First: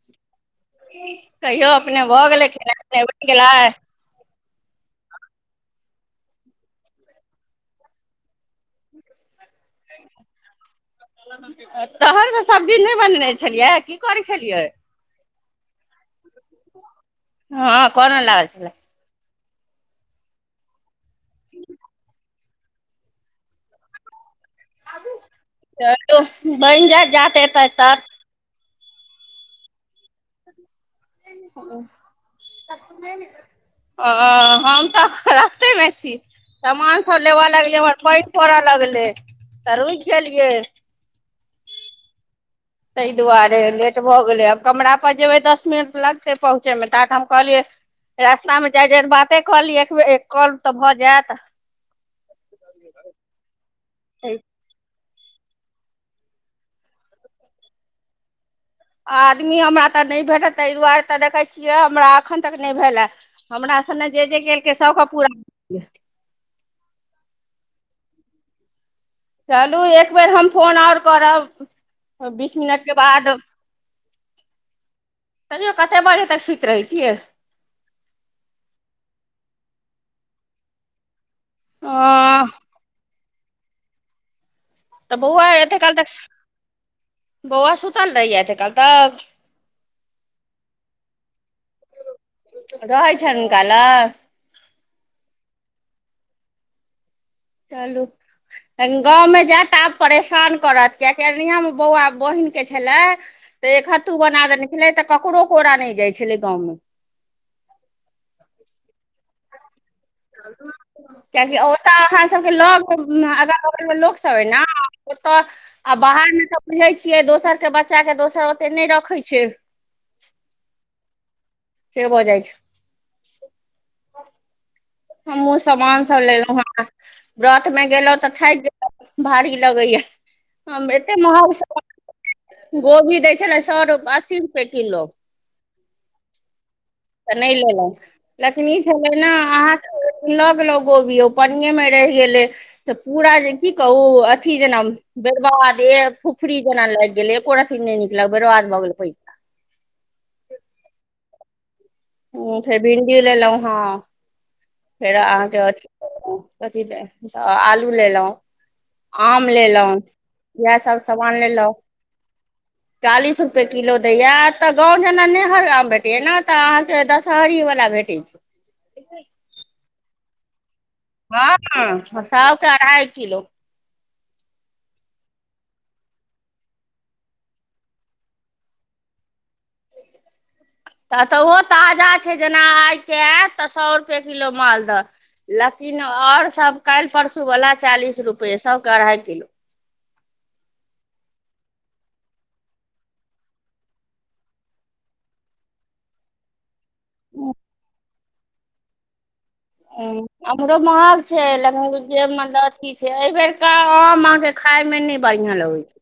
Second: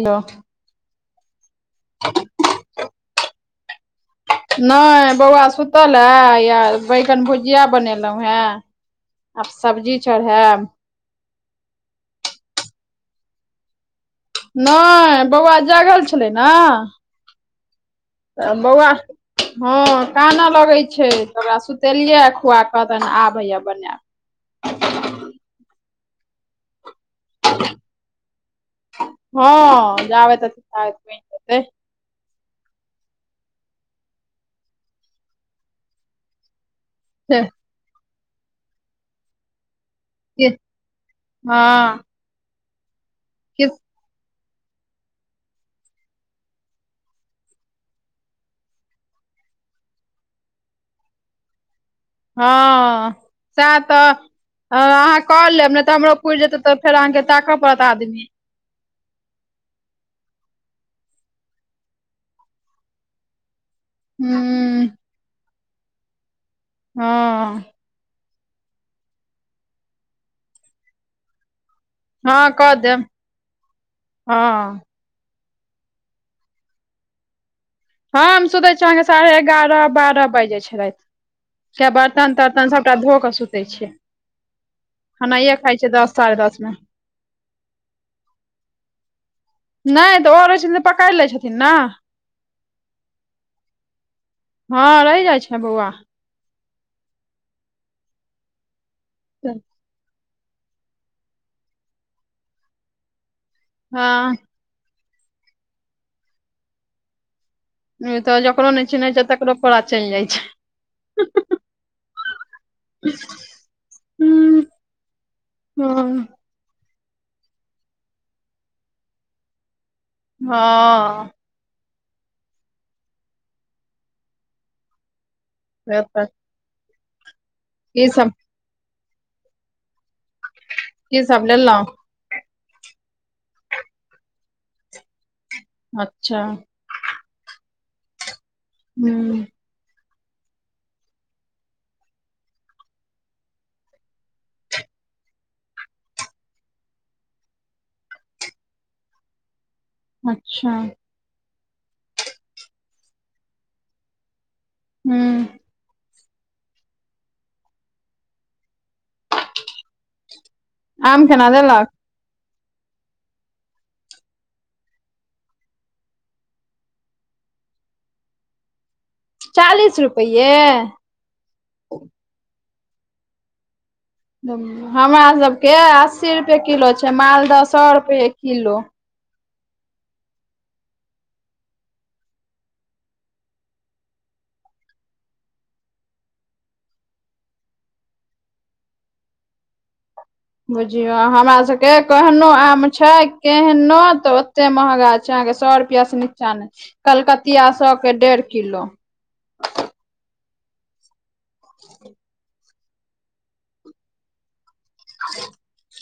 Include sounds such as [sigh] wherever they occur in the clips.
Hello कहियो अपने भऽ गेलै खेनाय पिनाय बैन गेलै। नै बौआ सुतल ए या बैंगन भुजिया बनेलहुँ हें। आब सब्जी चढ़ेब। तहन तऽ सब्जी नै बनने छलिया की करै छलियै नै बौआ जागल छलै नऽ। हाँ कोनऽला बौआ हाँ कानऽ लगै छै त ओकरा सुतेलिया खुआ कऽ तहन आबैए बनाऽ चलु बइन जाएत जात एतत हाँ जाबेत तऽ आदमी। ह अऽ हम तऽ अखन रस्तेमे छी समान फोन लेबऽ लगलै एम्हर पैन पड़ऽ लगलै तऽ रुक गेलियै। हऽ तैय दुआरे लेट भऽ गेलै आब कमरा पर जेबै दस मिनट लगतै पहुँचेमे तात हम कहलियै रास्ता मे जाइत-जाइत बाते कलि एक बेर एक काॅल तऽ भऽ जैत हऽ से तऽ [unintelligible] हऽ अहाँ कऽ लेब नै तऽ हमरो पुइर जेतै तऽ फेर अहाँके ताकऽ पड़त आदमी आदमी हमरा तऽ नै भेटत तैय दुआरे तऽ देखै छियै हमरा एखन तक नै भेलै हमरा सने जे जे केलकै हूँ सबके पूरा भऽ गेले हऽ चलू एकबेर हम फोन और करब हँ बीस कऽ मिनटके देब बाद हँ तयौ कतै बजे तक सुइत रहै छियै हम सुतै छिय अहाँके साढ़े एगार बारह बाज जाय छै राइत किये अ बर्तन तर्तन सब सबटा धोक कऽ सुतै छियै तऽ बौआ खेनाइये एते खाइ छिय काल तक दस साढ़े दस मे बौआ सुतल रहै यै एते काल तक नै तऽ ओ रहय छथिन तऽ पकेड़ लै छथिन नऽ रहै छैन हुनका लग हँ रहि जाइ छै बौआ चलू तहन गाँवमे जैत आब परेशान करत कियकि अरनिया मे बौआ बोहिनके छलै तऽ एक हथू हँ बना देने छलै तऽ ककरो कोरा नहि जाए छलै गाँवमे नै ई तऽ जकरो नहि चिन्है छै तकरो कोरा चलि जाए छै सब के लग में अगल बगल मे लोक सब अय नऽ हूँ ओतऽ आ बाहर मे सब सुनै छियै दोसर के बच्चा के दोसर ओते नहि रोखय छै हँ से भऽ जाए छै हमहु से समान सब तऽ लेलौ हें व्रत में की गेलौतऽ सब थाकि गेल भारी लगैया हम एते की सब महग लेलहुँ समान गोभी दै छलै सौ रुप अस्सी रुपए किलो अच्छा तऽ नहि लेलौ लेकिन ई छलै ने हूँ अहाँ लगलो गोभी ओ पनिये मे रहि गेले तऽ पूरा जे की कहू अथी जेना बेरबाद ए फुफरी जैना लागि गेलै एको रत्ती नहि निकल बरबाद भऽ गेल पैस अच्छा हु फेर भिन्डी लेलौ हँ फेर हूँ अहाँके कथी के आलू लेलो आम लेलौ इहेसब आम समान केना लेलौ देलक चालीस रुपए किलो दैया तऽ गाँव जेना नै हर आम भेटैया नऽ तऽ अहाँ दशहरी वला भेटै छै। चालीस रुपयै हँ सौ के अढ़ाइ किलो हमरा सबके अस्सी रुपए किलो छै मालदह सौ रुपए किलो तऽ तऽ ओहो ताजा छै जेना आइके ऐत तऽ सौ रुपए किलो मालदह लेकिन और सब काल्हि परसू बला चालीस रुपये सौ के अड़हाई किलो बुझियो आ हमरा सबके कहनो आम छै केहनो तऽ ओते महगा च अहाँ के सौ रुपया स निच्चा नै, कलकतिया सौ के डेढ़ किल्लो। हूँ, अख्न बड महग छै, लगभग जे मतल थी छै, ऐ बेरका ओहो मँहगे खाय में नै बढ़ियाँ लगैछ।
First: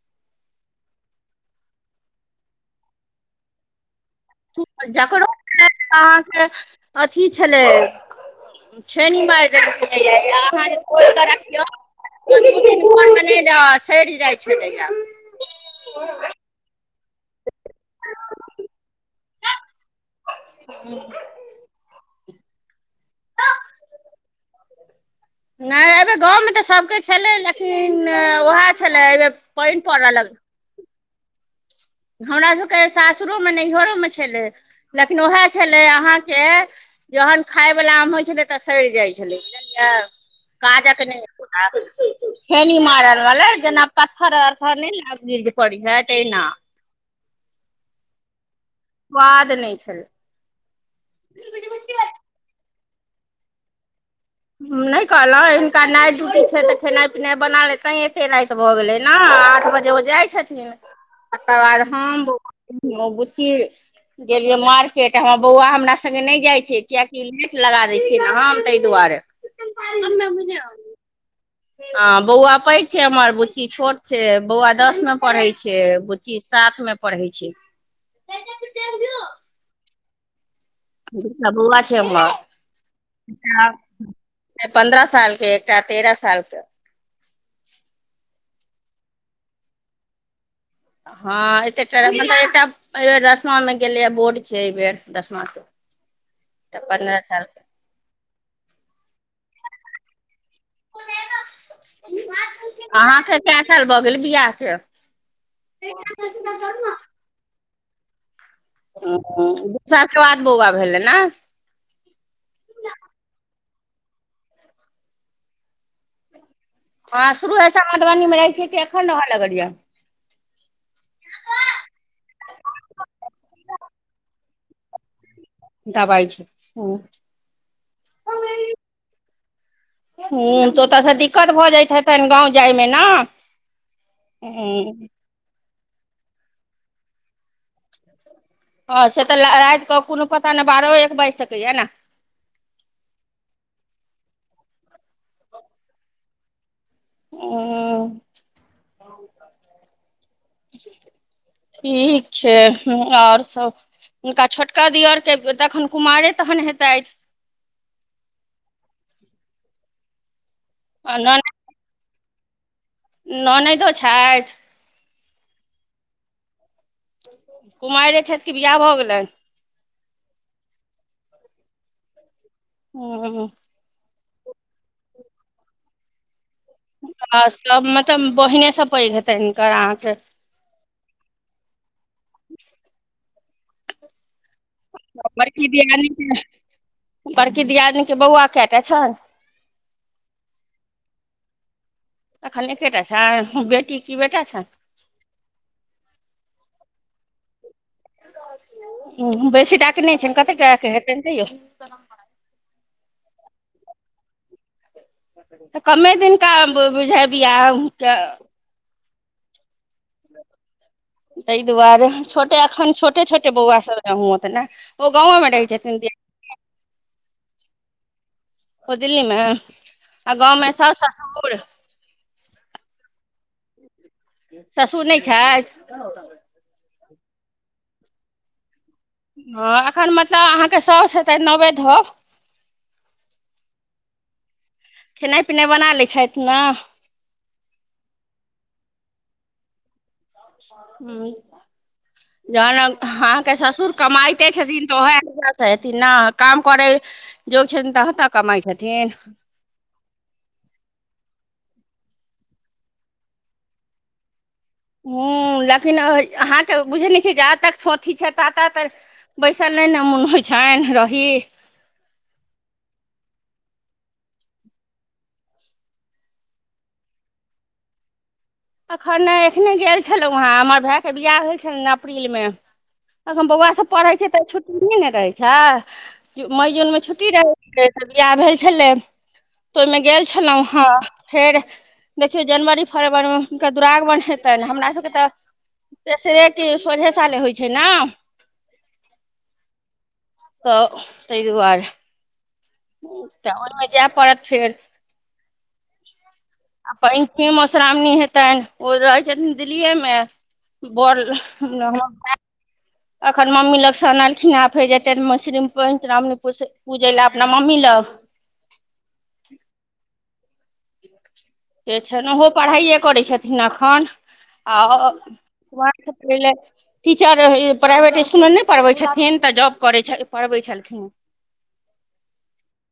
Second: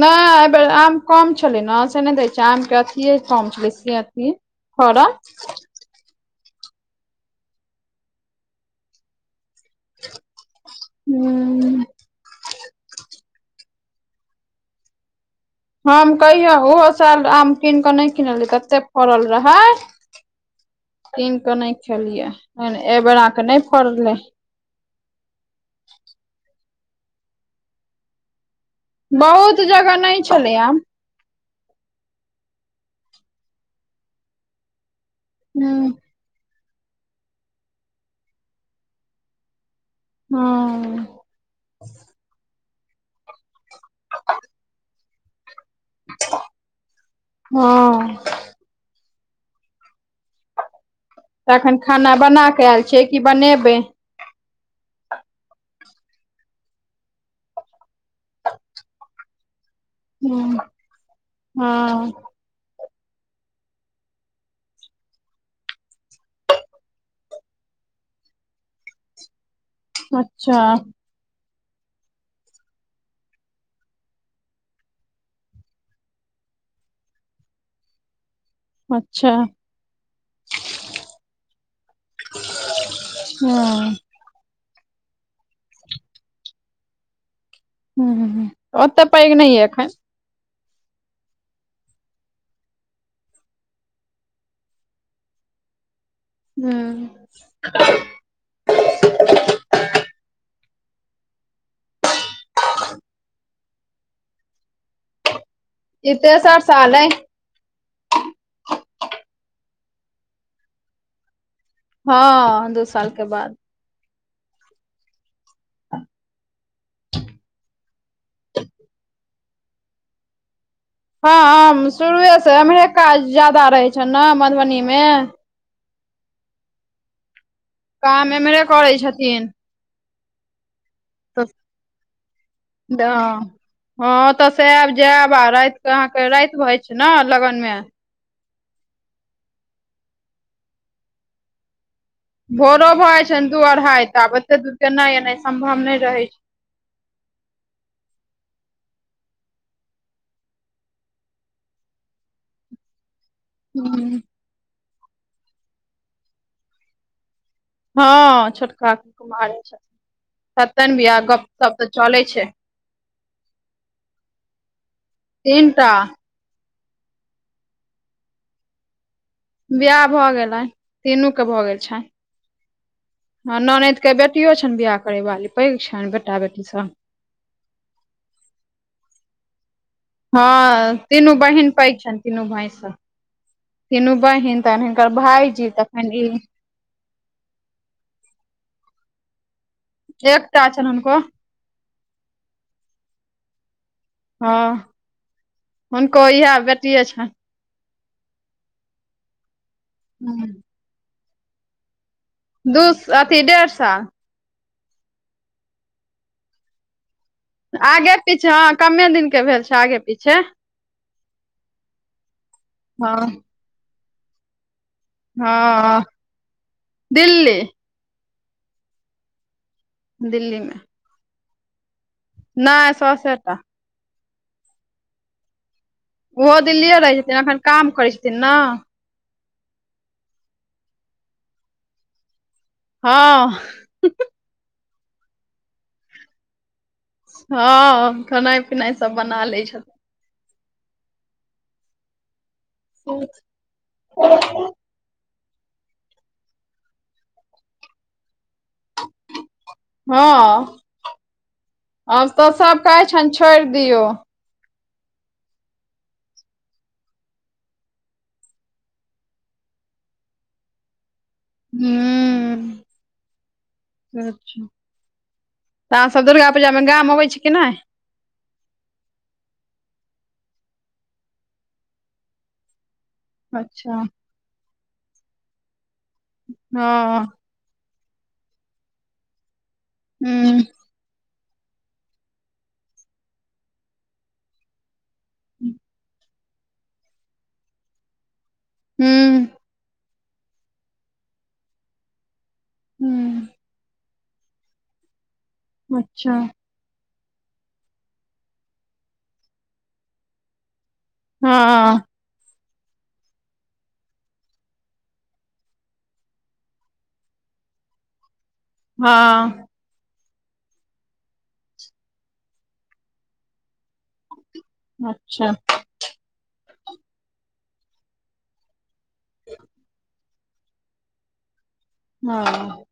नै ऐ बेेर आम कम छलै न, से नै दै छै आम के अथिेये कम छलै से अथी फड़ल जकरो [inaudible] अहाँके अथी छलै, छेनी मैर देलकैये, आ आहाँ जे [inaudible] क राखियौ हूँ [unintelligible] मन में नै द, सैर जै छै तैया। हम कहियो ओहो साल आम किन कऽ नै किनल्ये, तत्ते फरल रहे हूँ। त नै खेलियै, ओइ में ऐ बेेरा क नै फरलै। नै ऐ बेर गाँव में तऽ सबके छलै लेकिन, वेहे छले, ऐ बेर पैन पड़ लग रैयाम हमरा सके सासुरो में नैहरो में छलै, लेकिन वेहे छलै हूँ अहाँके जहन खाय बला आम होइ छलै तऽ सैड़ जै छलै से काजक हँ नै होइ छेनी मारल वला, जेना पत्थर-अत्थर नै मिर्गी पड़ी जै तैना। हँ। खुवा देने छल। त अखन खाना बना कऽ एल छियै कि बनेबै? नै कअलौं हिनका नाइट ड्यूटी छै तऽ खेनै-पिनै बना ले तैं एत्ते रैत भऽ गेलै ना, आठ बजे ओ जै हँ छथिन, तकर वाद हँ हम बौ ब-बुच्ची गेलियै मार्केट हमर बौआ हमरा संगे नै जै छै किएकि लिट लगा दै छियै ने हम तै दुआरे। अच्छा। अँ, बौआ पैघ छै हमर बुच्ची छोट छै, बौआ दस में पढ़ै छै, बुच्ची सात में पढ़है छै। अच्छा। [inaudible] बौआ छै हमर। हँ पन्द्रह साल के, एकटा तेरह सालके। ओत्ते पैघ नै ऐ अखैन। हँ, एत्ते-टा रे मतलब एकटा ऐ बेर दसमा में गेलैये, बोर्ड छै ऐ बेर दसमा के। तऽ पन्द्रह साल हूँ। आहाँ के-के साल भऽ गेल बियाह के? इ तेसर साल ऐ। दू- साल के बाद बौआ भेले नै? हँ, दू साल के बाद। [unintelligible] अआँ शुरू से मधुवनी में रहै छियै कि एखन रहऽ लगलिये? हँ अम शुरुए से, एम्हरे काज ज्यादा रहै छैन न मधुबनी में। दबाइ छी, हुं काम एम्हरे करै छथीन। हूंन। तऽ ओतऽ से दिक्कत भऽ जैत हेतैन गाँव जै में ना? ऊँ। बाबा राति के अहाँके राति भ जाइ छै ने लगन में। हँ से तऽ राति कऽ कोनो पता नहि बारहो एक बाजि सकैये ने। भोरो भऽ जाइ छै दू अढ़ाई तऽ आब एते दूर केना एना सम्भव नहि रहै छै। उं। ठीक छै और हूँ हुनका छोटका दिअर के तखन कुमारे तखन हेतैत। हँ छोटका कुमारे छथि, हेतैन बियाह गप तऽ चलै छैन। ननैदो छथि। तीनटा। कुमारिेये छथि कि बियाह भऽ गेलनि। बियाह भ गेलैन, तीनू के भऽ गेल छैन। ह हँ ऩनैद के बेटियो छनि बियाह करै बाली, पैघ छनि बेटा बेटी सब। आ सब मतलब बहिने सब पैघ हेतै हिनकर अहाँके हँ तीनू बहिन पैघ छनि तीनू भाइ सं। तीनू बहिन तगन हिनकर बड़की भायजी दियादनी तखन ई। के बड़की दियादिनीके बौआ कय टा छनि? एकटा छैन हुनको अखैन एकेटा छैन आ बेटी की बेटा हँ छैन? हुनको इएह बेटिये छनि। हं बेसी टाके नहि छैन हूँ कतेटाके हेतैन तैयो दू अथी डेढ़ साल। तऽ कमे दिन का बुझा आगे पीछे हँ कमे दिनके भेल छै आगे पीछे। ताहि दुआरे छोटे एखन छोटे हँ छोटे बौआ सभ हेतै ने। ओ गाँवे मे रहै छथिन हँ दिल्ली। ओ दिल्ली मे, आ दिल्ली गाँव में मे सब सासु आ ससुर नहि सौ से टा। ससुर नहि छथि। ओहो दिल्लिए रहै छथिन, अखैन काम करै छथिन ने। हँ एखन मतलब अहाँके साऊस हेतैथ नबे धोव हँ। खेनाइ पिनाइ बना लै छथि ने? हँ खेनाइ पिनाइ सब बना लै छथि। हं जहन अहाँके ससुर कमायते छथिन स हेथिन ने काम करै जोग छथिन तखन तऽ कमाइ छथिन। हँ, आब तऽ सब कहै छैन छोड़ि दियौ। हं लेकिन अहाँ त बुझै नहि छियै जा तक थोथी छै ता तक बैसल नहि ने मोन होइ छैन रही। हूं। अच्छा तऽ अहाँ सब दुर्गा पूजामे गाम अबै छी कि नहि। एखन नै, एखने गेल छलहुँ हैं हमर भायके बियाह भेल छलनि अप्रील मे। अखन बौआ सब अच्छा पढ़ै छै ते छुट्टी नै न रहे छै, मई जून में हँ छुट्टी रहै तऽ बिआह भेल छलै तऽ ओहिमे गेल हूँ छलहुँ हँ। फेर देखियौ जनवरी फरवरी मे हुनका दुरागमन हेतैन, हमरा सभके तऽ तेसरे कि सोझे साले होइ छै ने। हुं तऽ ताहि दुआरे हूँ तऽ सावन मे जाय पड़त फिर। अच्छा आ पहिलकी मधुश्रावणी हेतैन ओ रहैत छथिन दिल्लीए मे। बड लोग हँ में अखन मम्मी लग स अनलखिन हं, फेर जेते मसरी में मधुश्रावणी पुर पूजय लए अपना मम्मी लग। हाँ से छै ने ओहो पढ़ाइए करै छथिन एखन आ अच्छा पहिले टीचर इ प्राइवेट इसकुलमे नहि पढ़बै छथिन, तऽ जॉब करै छै। पढ़बै छलखिन। हाँ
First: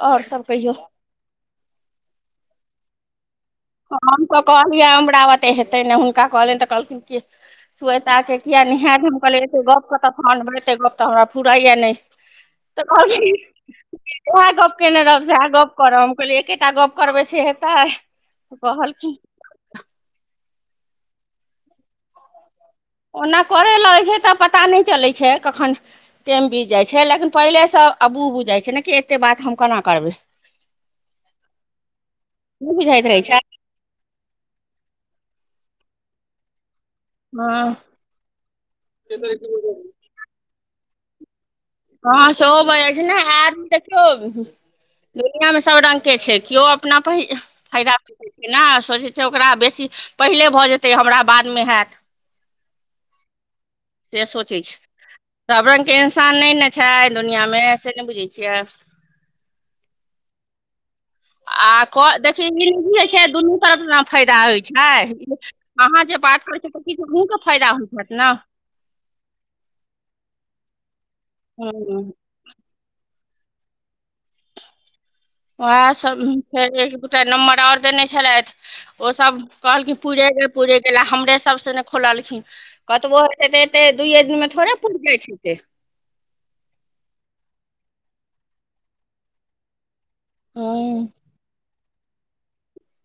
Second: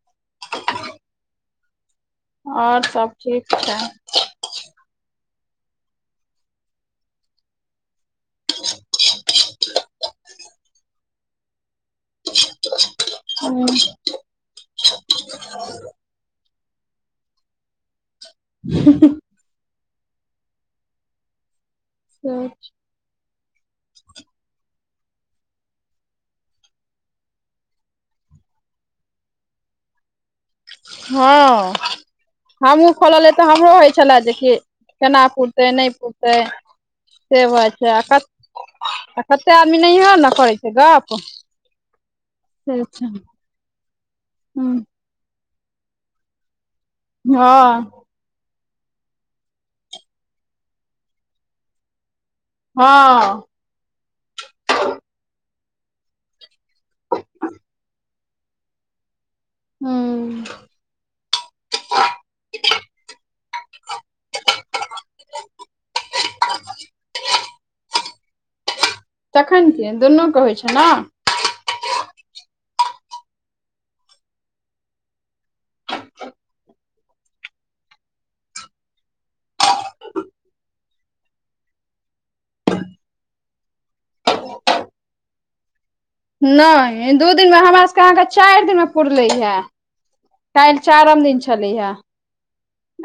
और सब कहियौ? और सब ठीक छै। हम तऽ कहलियै, हमरा बूते हेतै ने हुनका कहलियनि तऽ कहलखिन कि श्वेता के किया नै हैत, हम कहलीय एते गप कतऽ कान भैसे एते गप तऽ हमरा फूराय या नै। तऽ कहलखिन अच्छा ऊएह गप्प केने रहब सेएह गप करब, हम कहलियै एकेटा गप करबै से हेतै? कहलखिन [unintelligible] ओना करै लगैत छै तऽ पता नहि चलैत छै कखन टैम बीत जाइ छै, लेकिन पहिले से अबूह बुझै छै ने कि एते बात हम केना करबै? हाँ, नहि हमू बुझाइत रहै खोललिय छै तऽ हम हमरो होइ छले, जे कि केना पुरतै नहि पुरतै? से हँ होयत रहे, आ कते कते आदमी नहियो न करै छै गप। हँ सेहो भो जै छै ने आदमी देखियौ हूँ दुनिया मे सब रंग के छै केओ अपना प हँ फायदा ना सोचै छै ओकरा बेसी पहिले भऽ जेतै हमरा बादमे हैत। हाँ से सोचै छै, सब रंग के इंसान नहि ने छै, दुनिया मे से नहि बुझै छियै? हूं आ को देखियौ होइ छै, दुनू तरफ न फायदा होइ छै। अहाँ जे बात करै छियै तऽ किछु अहूँके फायदा होइत छैथ न। तखन के दुनूके होइत छै न। हुं उं उएह सब फेर एक दूटा नम्बर आओर देने छलैथ। ओसभ कहलखिन पूरे ग पूरे गेला हमरे सबसँ ने खोललखिन। कतबो होेतै तऽ एते दुइए दिनमे थोड़े पुरि जाइत हैतै? नहि दू दिनमे हमर सभके अहाँके चार दिनमे पुरले हे। काइल हूँ चारम दिन छलैय।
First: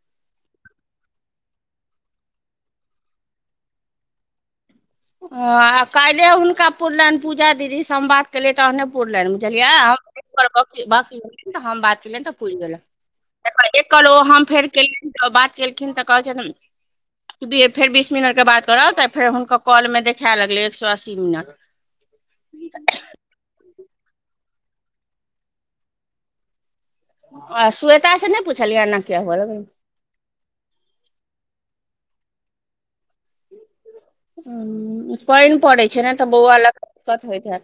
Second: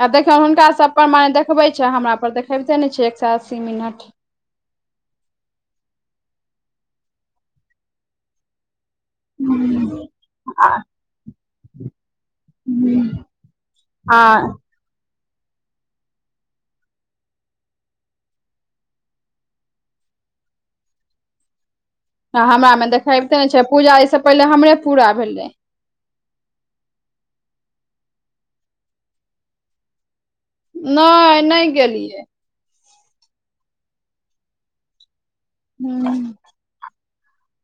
आ देखियौ हुनका सब पर मान देखबै छै, हमरा पर देखेबिते नहि छै एक सए अस्सी मिनट? ह आ काएले हुनका पुरले हन पूजा दीदी हम बात केलियै तहने पुरलनि बुझलियै हमी त [unintelligible] ऽ हम बात केलनि तऽ प [unintelligible] गेलाद एकल ओ आ हम फेर केलईअन तऽ बात केलखिन त कहै छै हम्म, बेर फेर बीस मिनट के बात कर अ तऽ फेर हुनक कॉल में देखै लगले एक सौ अस्सी मिनट। हं हमरा मे देखेबते नै छै, पूजा ऐसे पहिले हमरे पूरा भेलै। आ स्वेता से नयि पुछलिये एना किया होबब लगले। नयि, नयि गेलियै। हम्म पइन पड़े छै न तऽ बौउआ लक अ कत होइत हेत।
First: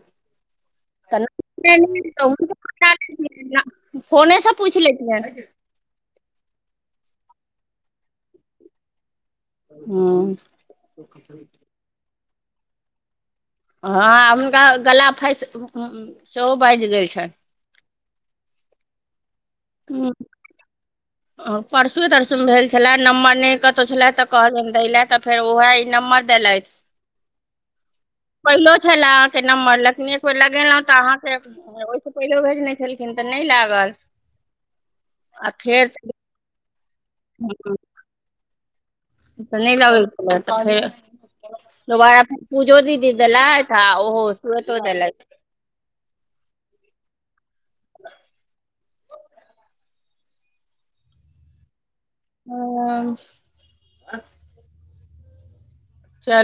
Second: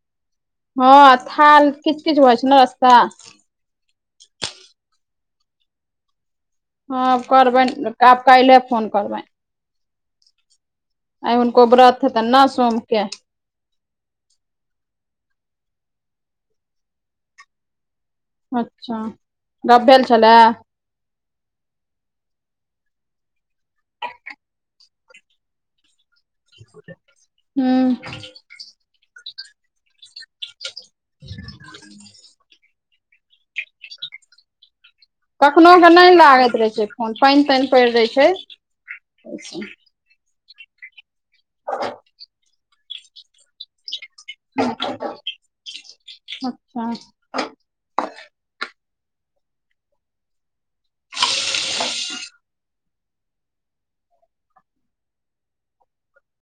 हँ थाल किच किच होइ छै ने रस्ता [unintelligible] फोने से पूइछ ले छियन। हँ करबन, आब कैइले फोन करबन। हम्म आइ हुनको व्रत हेतन न सोमके हँ हुनका गला फँइस म-म-म सेहो बाइज गेल छन। अच्छा। गप भेल हम्म छलए अ परसुऐ तरसुऐ मे भेल छलै नम्बर नयि कतु छले त कहलइयन देलै त फेर ओहे ई नम्बर देलथ हूँ पहिलू छलै अहां के नम्बर लेकिन फोन लगेलुं तऽ अहाँके, ओहिसँ पहिले भेजने छलखिन तऽ नहयि लागल। आ कखनो फेर के नयि लागैत रहै छै फोन पाइन ताइन पइड़ रहे छै। त-त ला ब-ब हमरा ढ़ारे, दोबारा फेर पूजा दीदी देलथ अ ओहो रोतो देलेथ। अच्छा। हममा।